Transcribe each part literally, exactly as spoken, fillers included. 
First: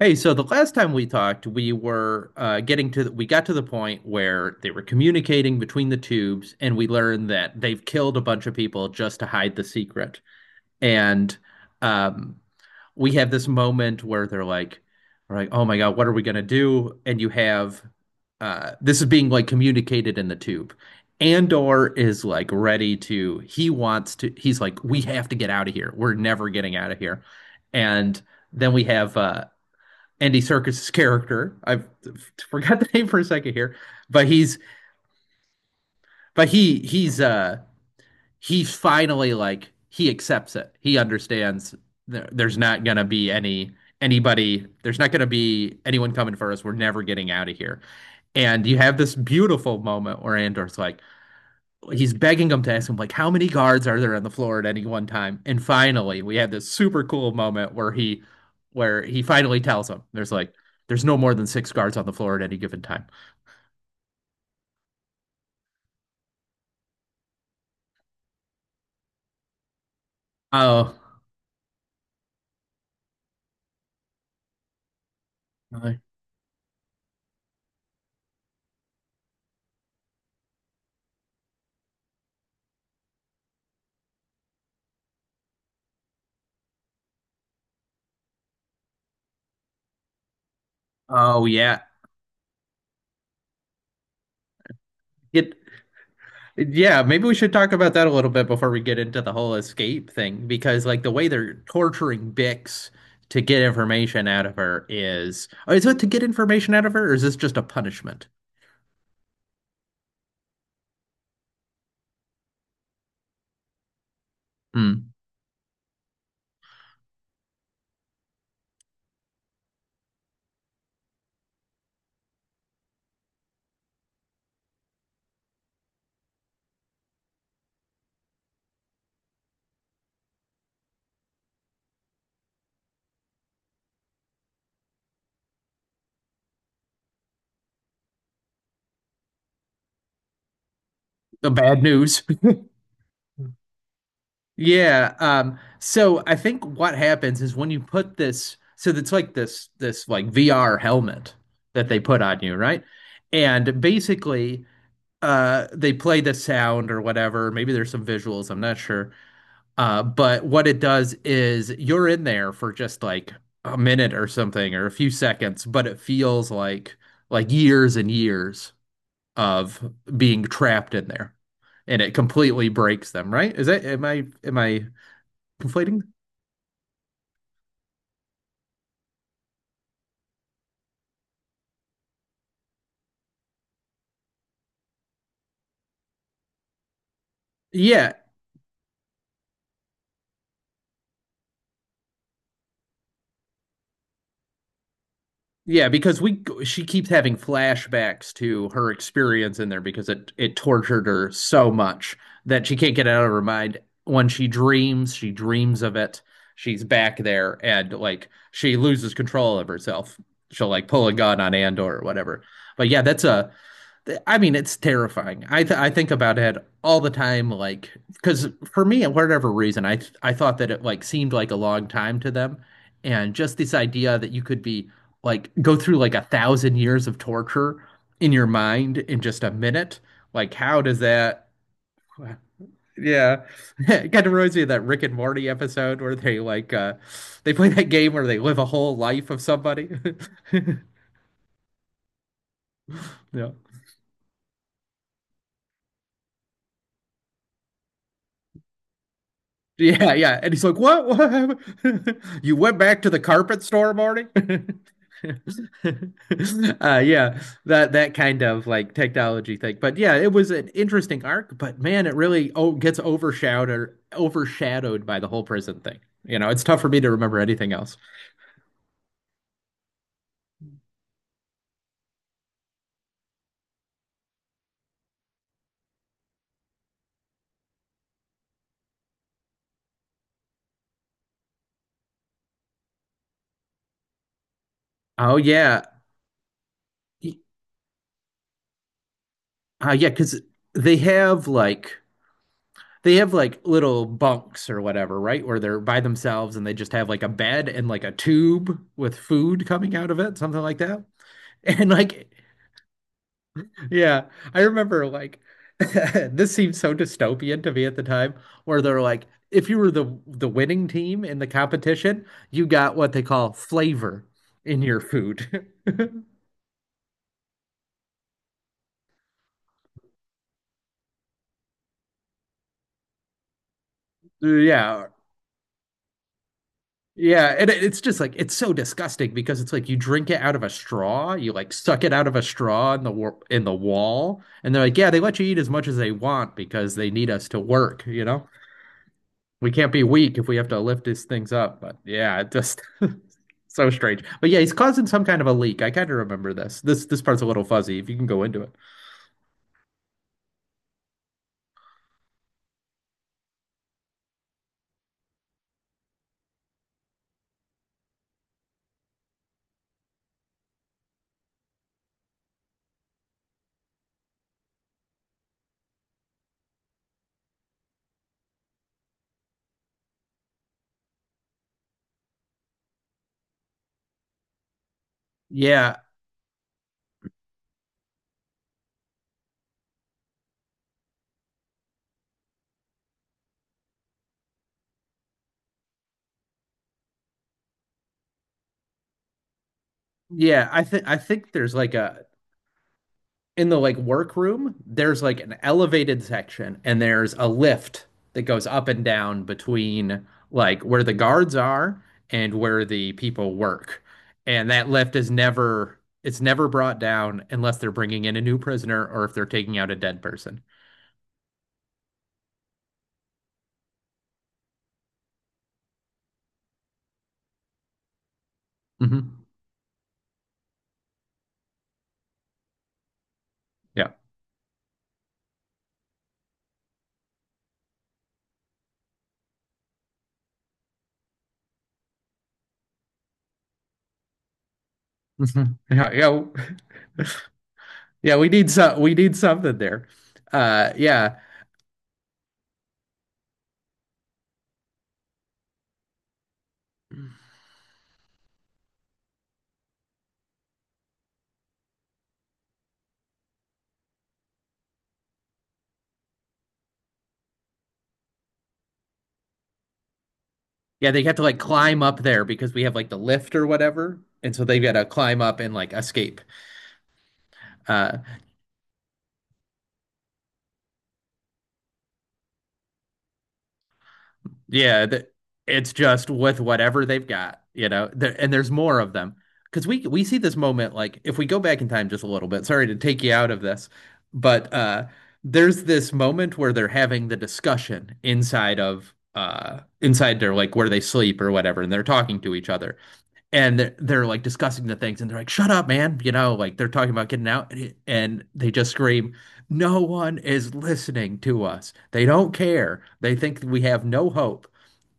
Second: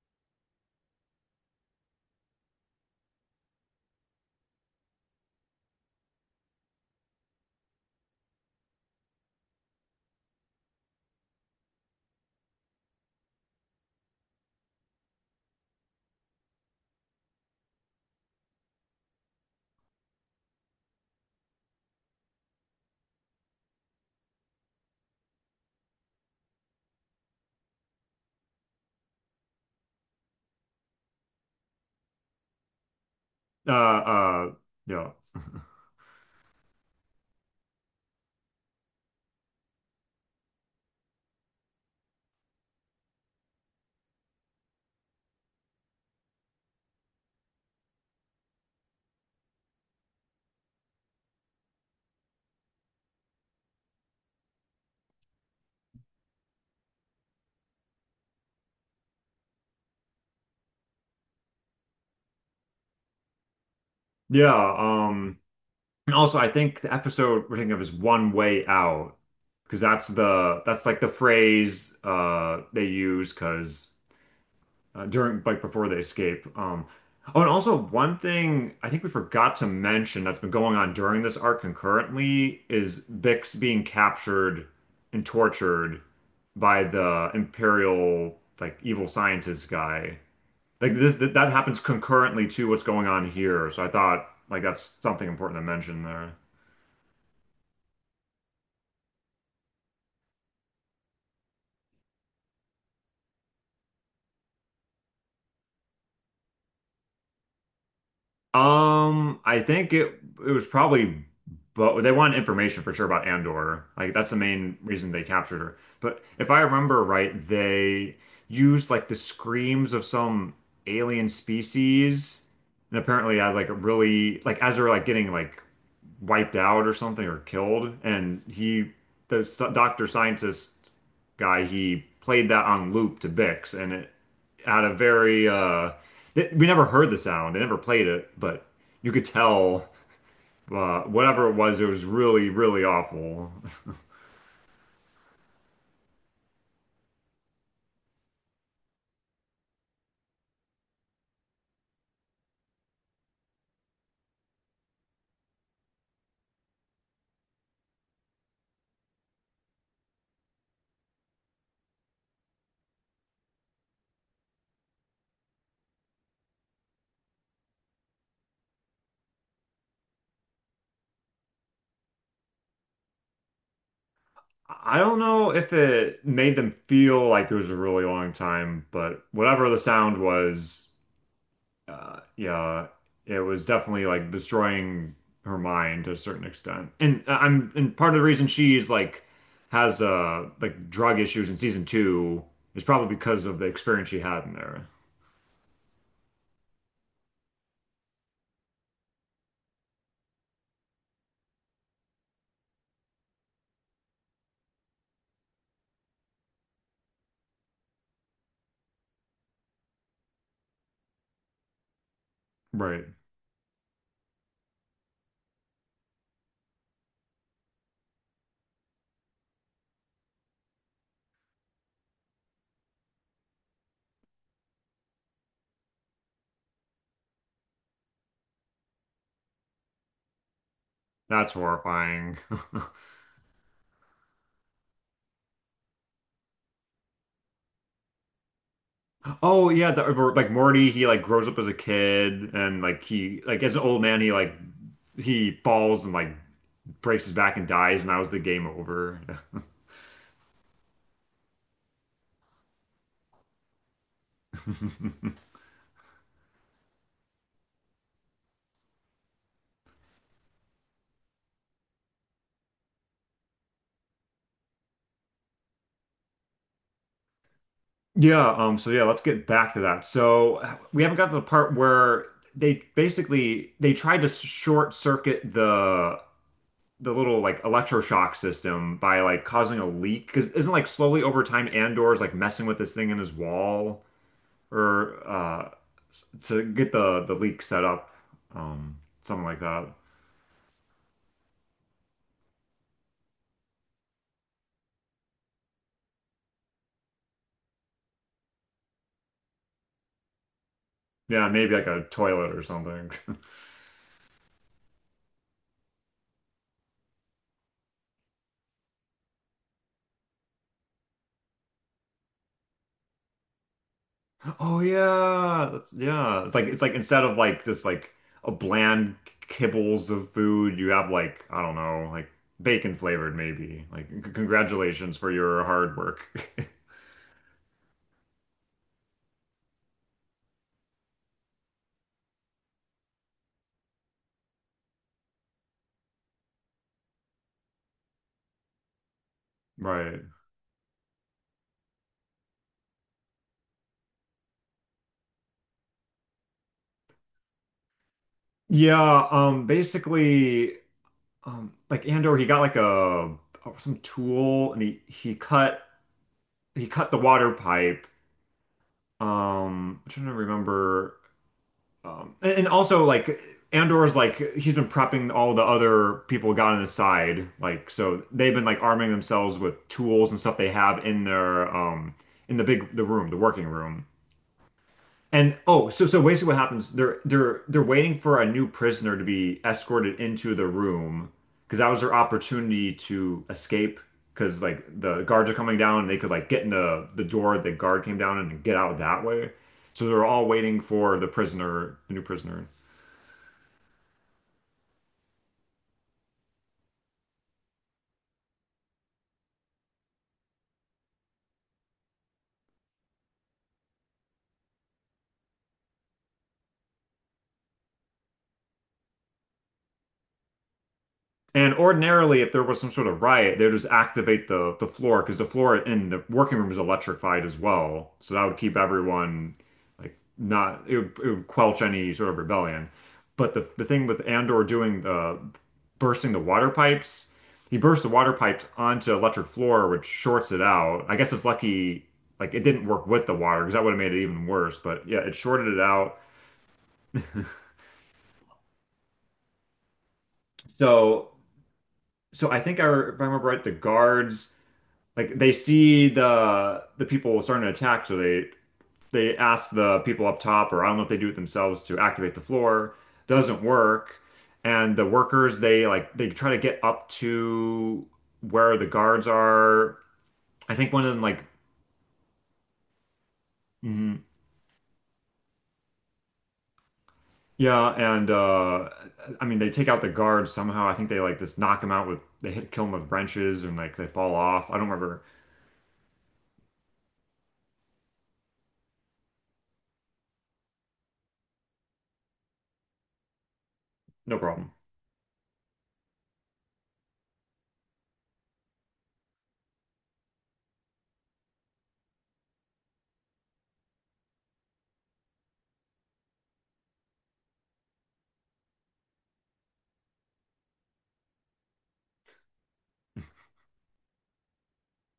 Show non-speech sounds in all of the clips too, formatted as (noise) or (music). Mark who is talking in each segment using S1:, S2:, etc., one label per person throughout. S1: Hey, so the last time we talked, we were uh, getting to the, we got to the point where they were communicating between the tubes, and we learned that they've killed a bunch of people just to hide the secret. And um, we have this moment where they're like, we're like, oh my God, what are we gonna do? And you have uh, this is being like communicated in the tube. Andor is like ready to, he wants to, he's like, we have to get out of here. We're never getting out of here. And then we have uh Andy Serkis's character. I forgot (laughs) the name for a second
S2: Uh,
S1: here, but
S2: uh,
S1: he's
S2: yeah,
S1: but he he's uh he finally like he accepts it. He understands there, there's not gonna be any anybody. There's not gonna be anyone coming for us. We're never getting out of here. And you have this beautiful moment where Andor's like, he's begging him to ask him like how many guards are there on the floor at any one time. And finally we had this super cool moment where he where he finally tells him there's like there's no more than six guards on the floor at any given time.
S2: yeah. Um, and also, I think the episode we're thinking of is One Way Out because that's the that's
S1: Oh,
S2: like the phrase uh they use because uh, during like before they
S1: really?
S2: escape. Um, oh, and also one thing I think we forgot to mention that's been going on during this arc concurrently is Bix being captured and tortured by the Imperial like evil scientist guy. Like this that,
S1: Oh,
S2: that happens
S1: yeah.
S2: concurrently to what's going on here. So I thought like that's something
S1: it
S2: important to mention there.
S1: Yeah, maybe we should talk about that a little bit before we get into the whole escape thing, because like the way they're torturing Bix to get information out of her is, oh, is it to get information out of her or is this just a punishment?
S2: Um, I think it it was probably, but they wanted information for sure about Andor. Like that's the main reason
S1: Hmm.
S2: they captured her. But if I remember right, they used like the screams of some alien species and apparently as like really like as they're like getting like wiped out or something or killed. And he, the s- doctor scientist guy, he played that on loop to Bix, and it had a very uh, th- we never heard the sound. They never played it, but you could tell uh, whatever
S1: The
S2: it was,
S1: bad
S2: it was
S1: news.
S2: really, really awful.
S1: (laughs)
S2: (laughs)
S1: Yeah, um, so I think what happens is when you put this, so it's like this this like V R helmet that they put on you, right? And basically, uh, they play the sound or whatever. Maybe there's some visuals, I'm not sure. Uh, but what it does is you're in there for just like a minute or something or a few seconds, but it feels like like years and years of being trapped in there, and it completely breaks them, right? Is that, am I am I
S2: I don't know if
S1: conflating?
S2: it made them feel like it was a really long time, but whatever the sound was, Uh, yeah, it was definitely like destroying her mind to a certain extent. And uh, I'm and part
S1: Yeah,
S2: of the reason she's like has uh like drug issues in season two is probably because of the experience she had in there.
S1: yeah, because we she keeps having flashbacks to her experience in there because it it tortured her so much that she can't get it out of her mind. When she dreams, she dreams of it. She's back there and like she loses control of herself. She'll like pull a gun on Andor or whatever. But yeah,
S2: Right.
S1: that's a, I mean, it's terrifying. I th I think about it all the time, like because for me, for whatever reason, I th I thought that it like seemed like a long time to them, and just this idea that you could be like go through like a thousand years of torture in your mind in just a minute, like how does that?
S2: That's horrifying. (laughs)
S1: Yeah, (laughs) it kind of reminds me of that Rick and Morty episode where they like uh they play that game where they live a whole life of
S2: Oh
S1: somebody.
S2: yeah, the,
S1: (laughs)
S2: like Morty, he like grows up as a kid and like he
S1: Yeah.
S2: like as an old man he like he falls and like breaks his back and dies, and that was the game over.
S1: Yeah, yeah. And he's like, "What? What happened? (laughs) You went back to the carpet store, Marty?" (laughs)
S2: (laughs)
S1: Uh, yeah, that that kind of like technology thing. But yeah, it was an interesting arc, but man, it really oh gets overshadowed overshadowed by the whole prison thing. You know, it's tough for me to remember anything else.
S2: Yeah, um, so yeah, let's get back to that. So
S1: Mm.
S2: we haven't got to the part where they basically they tried to short circuit the the little like electroshock system by like causing a leak because isn't like slowly over time Andor's like messing with this thing in his wall or
S1: Oh
S2: uh
S1: yeah.
S2: s- to get the the
S1: Y-
S2: leak set up, um something like that.
S1: Uh, yeah, 'cause they have like they have like little bunks or whatever, right? Where they're by themselves and they just have like a bed and like a tube with food coming out of it, something like that. (laughs)
S2: Yeah, maybe like
S1: And
S2: a
S1: like,
S2: toilet or something. (laughs)
S1: yeah, I remember like (laughs) this seemed so dystopian to me at the time, where they're like, if you were the the winning team in the competition, you got what they call flavor
S2: Oh
S1: in your food.
S2: yeah, that's
S1: (laughs)
S2: yeah. It's like it's like instead of like just like a bland kibbles of food, you have like I don't know, like bacon flavored maybe. Like c
S1: Yeah.
S2: congratulations for your hard work. (laughs)
S1: Yeah, and it- it's just like it's so disgusting because it's like you drink it out of a straw, you like suck it out of a straw in the wa- in the wall, and they're like, yeah, they let you eat as much as they want because they need us to work, you know? We can't be
S2: Right.
S1: weak if we have to lift these things up. But yeah, it just, so strange. But yeah, he's causing some kind of a leak. I kind of remember this. This this part's a little fuzzy if you can go into it.
S2: Yeah, um basically um like Andor he got like a some tool and he he cut he cut the water pipe. Um I'm trying to remember. Um, and, and also like Andor's like he's been prepping all the other people got on his side, like so they've been like arming themselves with tools and stuff they have in their um in the big the room, the working room. And oh,
S1: Yeah.
S2: so so basically what happens, they're they're they're waiting for a new prisoner to be escorted into the room because that was their opportunity to escape because like the guards are coming down and they could like get in the the door the guard came down and get out that way. So they're all
S1: Yeah,
S2: waiting
S1: I think I
S2: for the
S1: think there's like
S2: prisoner, the new
S1: a,
S2: prisoner.
S1: in the like workroom, there's like an elevated section and there's a lift that goes up and down between like where the guards are and where the people work. And that lift is never it's never brought down unless they're bringing in a new prisoner or if they're taking out a dead person.
S2: And ordinarily, if there was some sort of riot, they would just activate the the floor because the floor in the working room is electrified as well. So that would keep
S1: Hmm.
S2: everyone like not it would, it would quench any sort of rebellion. But the the thing
S1: Yeah.
S2: with Andor doing the bursting the water pipes, he burst the water pipes onto electric floor, which shorts it out. I guess it's lucky like it didn't work with the water because that would have made it even worse. But yeah, it shorted it
S1: Mhm. Yeah,
S2: out.
S1: yeah. Yeah, we need some we need something there. Uh,
S2: So
S1: yeah.
S2: so I think I, if I remember right, the guards like they see the the people starting to attack, so they they ask the people up top, or I don't know if they do it themselves to activate the floor. Doesn't work, and the workers they like they try to get up to where the guards are. I think one
S1: Yeah,
S2: of them
S1: they have to
S2: like.
S1: like climb up there because we have like the lift or whatever.
S2: Mhm.
S1: And so they've got to climb up and like escape.
S2: yeah,
S1: Uh
S2: and uh I mean they take out the guards somehow. I think they like just knock them out with they hit kill them with wrenches and like they fall off. I don't
S1: yeah,
S2: remember.
S1: th it's just with whatever they've got, you know. There, and there's more of them. Because we we see this moment, like if we go back in time just a little bit, sorry to take you out of this,
S2: No problem.
S1: but uh there's this moment where they're having the discussion inside of uh inside their like where they sleep or whatever and they're talking to each other and they're, they're like discussing the things and they're like shut up man, you know, like they're talking about getting out. And it- and they just scream, no one is listening to us, they don't care, they think we have no hope.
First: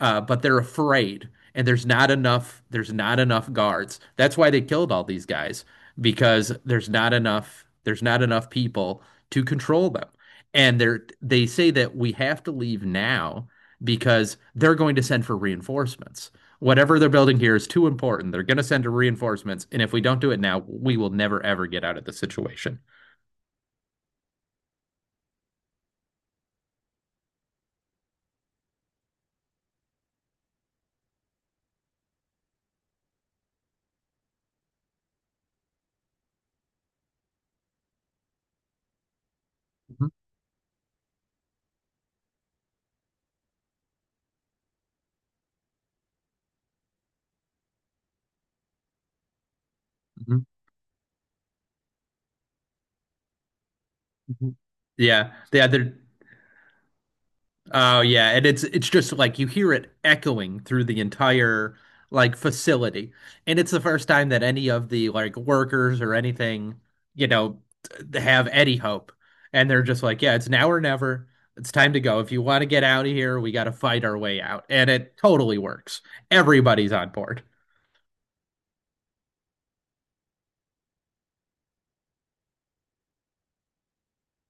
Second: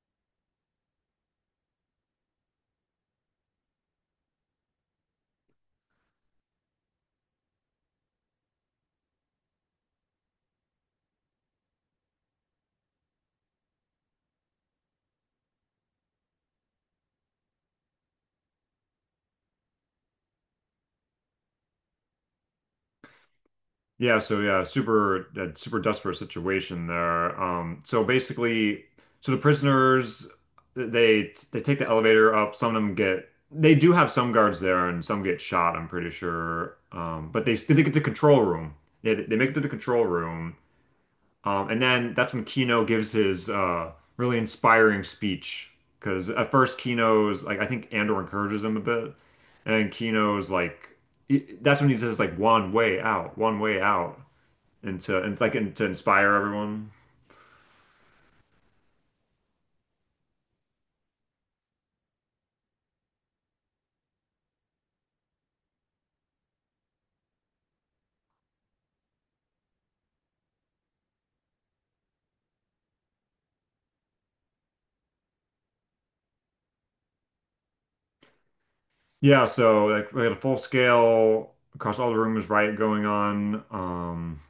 S1: uh, But they're afraid, and there's not enough there's not enough guards. That's why they killed all these guys, because there's not enough there's not enough people to control them. And they're they say that we have to leave now because they're going to send for reinforcements. Whatever they're building here is too important. They're going to send reinforcements, and if we don't do it now, we will never ever get out of the situation.
S2: Yeah, so yeah, super uh, super desperate situation there. Um, so basically, so the prisoners they they take the elevator up. Some of them get they do have some guards there, and some get shot. I'm pretty sure. Um, but they they get to the control room. They they make it to the control
S1: Mhm,
S2: room, um, and then that's when Kino gives his uh, really inspiring speech. Because at first Kino's like I think Andor encourages him a bit, and
S1: mhm,
S2: Kino's like he- that's when he says like one way out, one way out
S1: mhm.
S2: and to
S1: Yeah,
S2: and like
S1: yeah,
S2: and to
S1: they're
S2: inspire everyone.
S1: oh yeah, and it's it's just like you hear it echoing through the entire like facility. And it's the first time that any of the like workers or anything, you know, t- have any hope. And they're just like, yeah, it's now or never. It's time to go. If you want to get out of here, we got to fight our way out. And it totally works. Everybody's on board.
S2: Yeah, so like we had a full scale across all the rooms riot going on. Um,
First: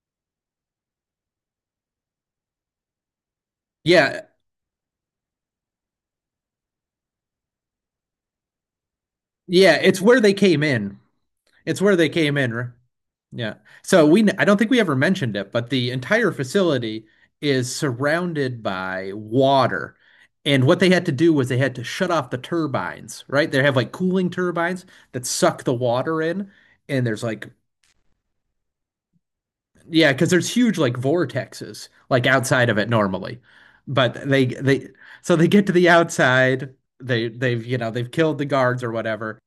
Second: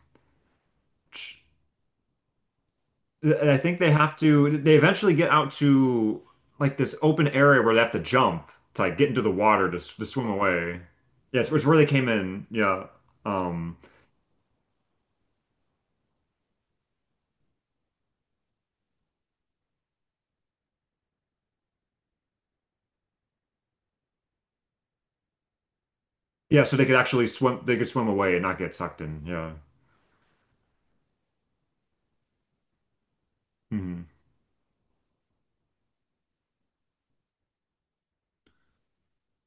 S2: I think they have
S1: Yeah.
S2: to. They eventually get out to like this open area where they have to jump to like get into the water to,
S1: Yeah,
S2: s-
S1: it's
S2: to
S1: where
S2: swim
S1: they came
S2: away.
S1: in.
S2: Yeah, it's, it's where
S1: It's
S2: they
S1: where
S2: came
S1: they came
S2: in.
S1: in.
S2: Yeah.
S1: Yeah.
S2: Um,
S1: So we, I don't think we ever mentioned it, but the entire facility is surrounded by water. And what they had to do was they had to shut off the turbines, right? They have like cooling turbines that suck the water in,
S2: yeah, so they could
S1: and there's
S2: actually
S1: like,
S2: swim. They could swim away and not get sucked in. Yeah.
S1: yeah, because there's huge like vortexes like outside of it normally,
S2: hmm
S1: but they they so they get to the outside. They they've, you know, they've killed the guards or whatever,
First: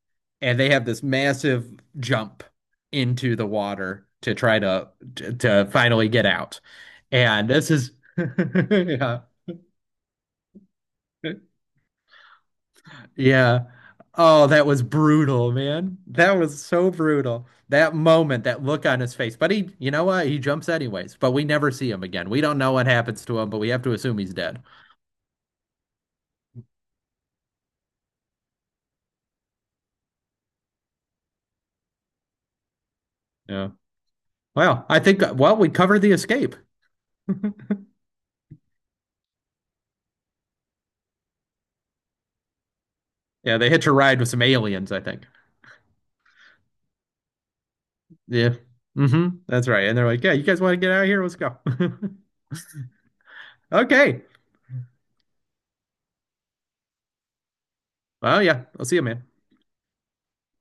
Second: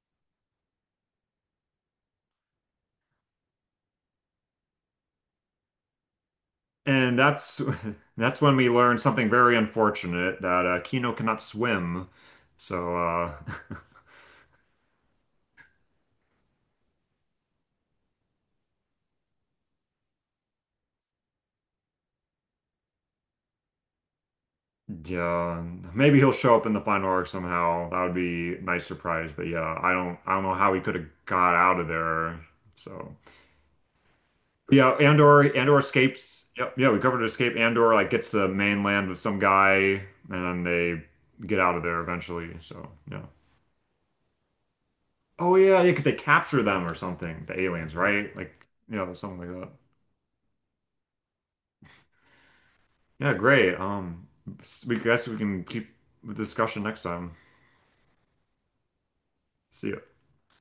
S1: and they have this massive jump into the water to try to to, to finally get out.
S2: And
S1: And
S2: that's
S1: this is
S2: (laughs) that's when we
S1: (laughs)
S2: learned
S1: yeah.
S2: something very unfortunate that uh, Kino cannot swim. So uh,
S1: Yeah.
S2: (laughs)
S1: Oh, that was brutal, man. That was so brutal. That moment, that look on his face. But he, you know what? He jumps anyways, but we never see him again. We don't know what happens to him, but we have to assume he's dead.
S2: Yeah, maybe he'll show up in the final arc somehow. That would be a nice surprise. But yeah, I don't, I don't know how he could have got out of there. So
S1: Yeah. Well,
S2: yeah,
S1: I think, uh,
S2: Andor,
S1: well, we
S2: Andor
S1: covered the
S2: escapes.
S1: escape.
S2: Yep, yeah, we covered escape. Andor like gets to the mainland with some guy, and they get out of there eventually. So yeah.
S1: Yeah, they hitch a ride with some aliens, I think.
S2: Oh yeah, yeah, because they capture them or something. The aliens, right?
S1: Yeah.
S2: Like yeah,
S1: Mm-hmm.
S2: something
S1: That's
S2: like that.
S1: right. And they're like, yeah, you guys want to get out of here? Let's go. (laughs)
S2: Yeah, great.
S1: Okay.
S2: Um, we guess we can keep the discussion next time.
S1: Well, yeah, I'll see you, man.
S2: See ya.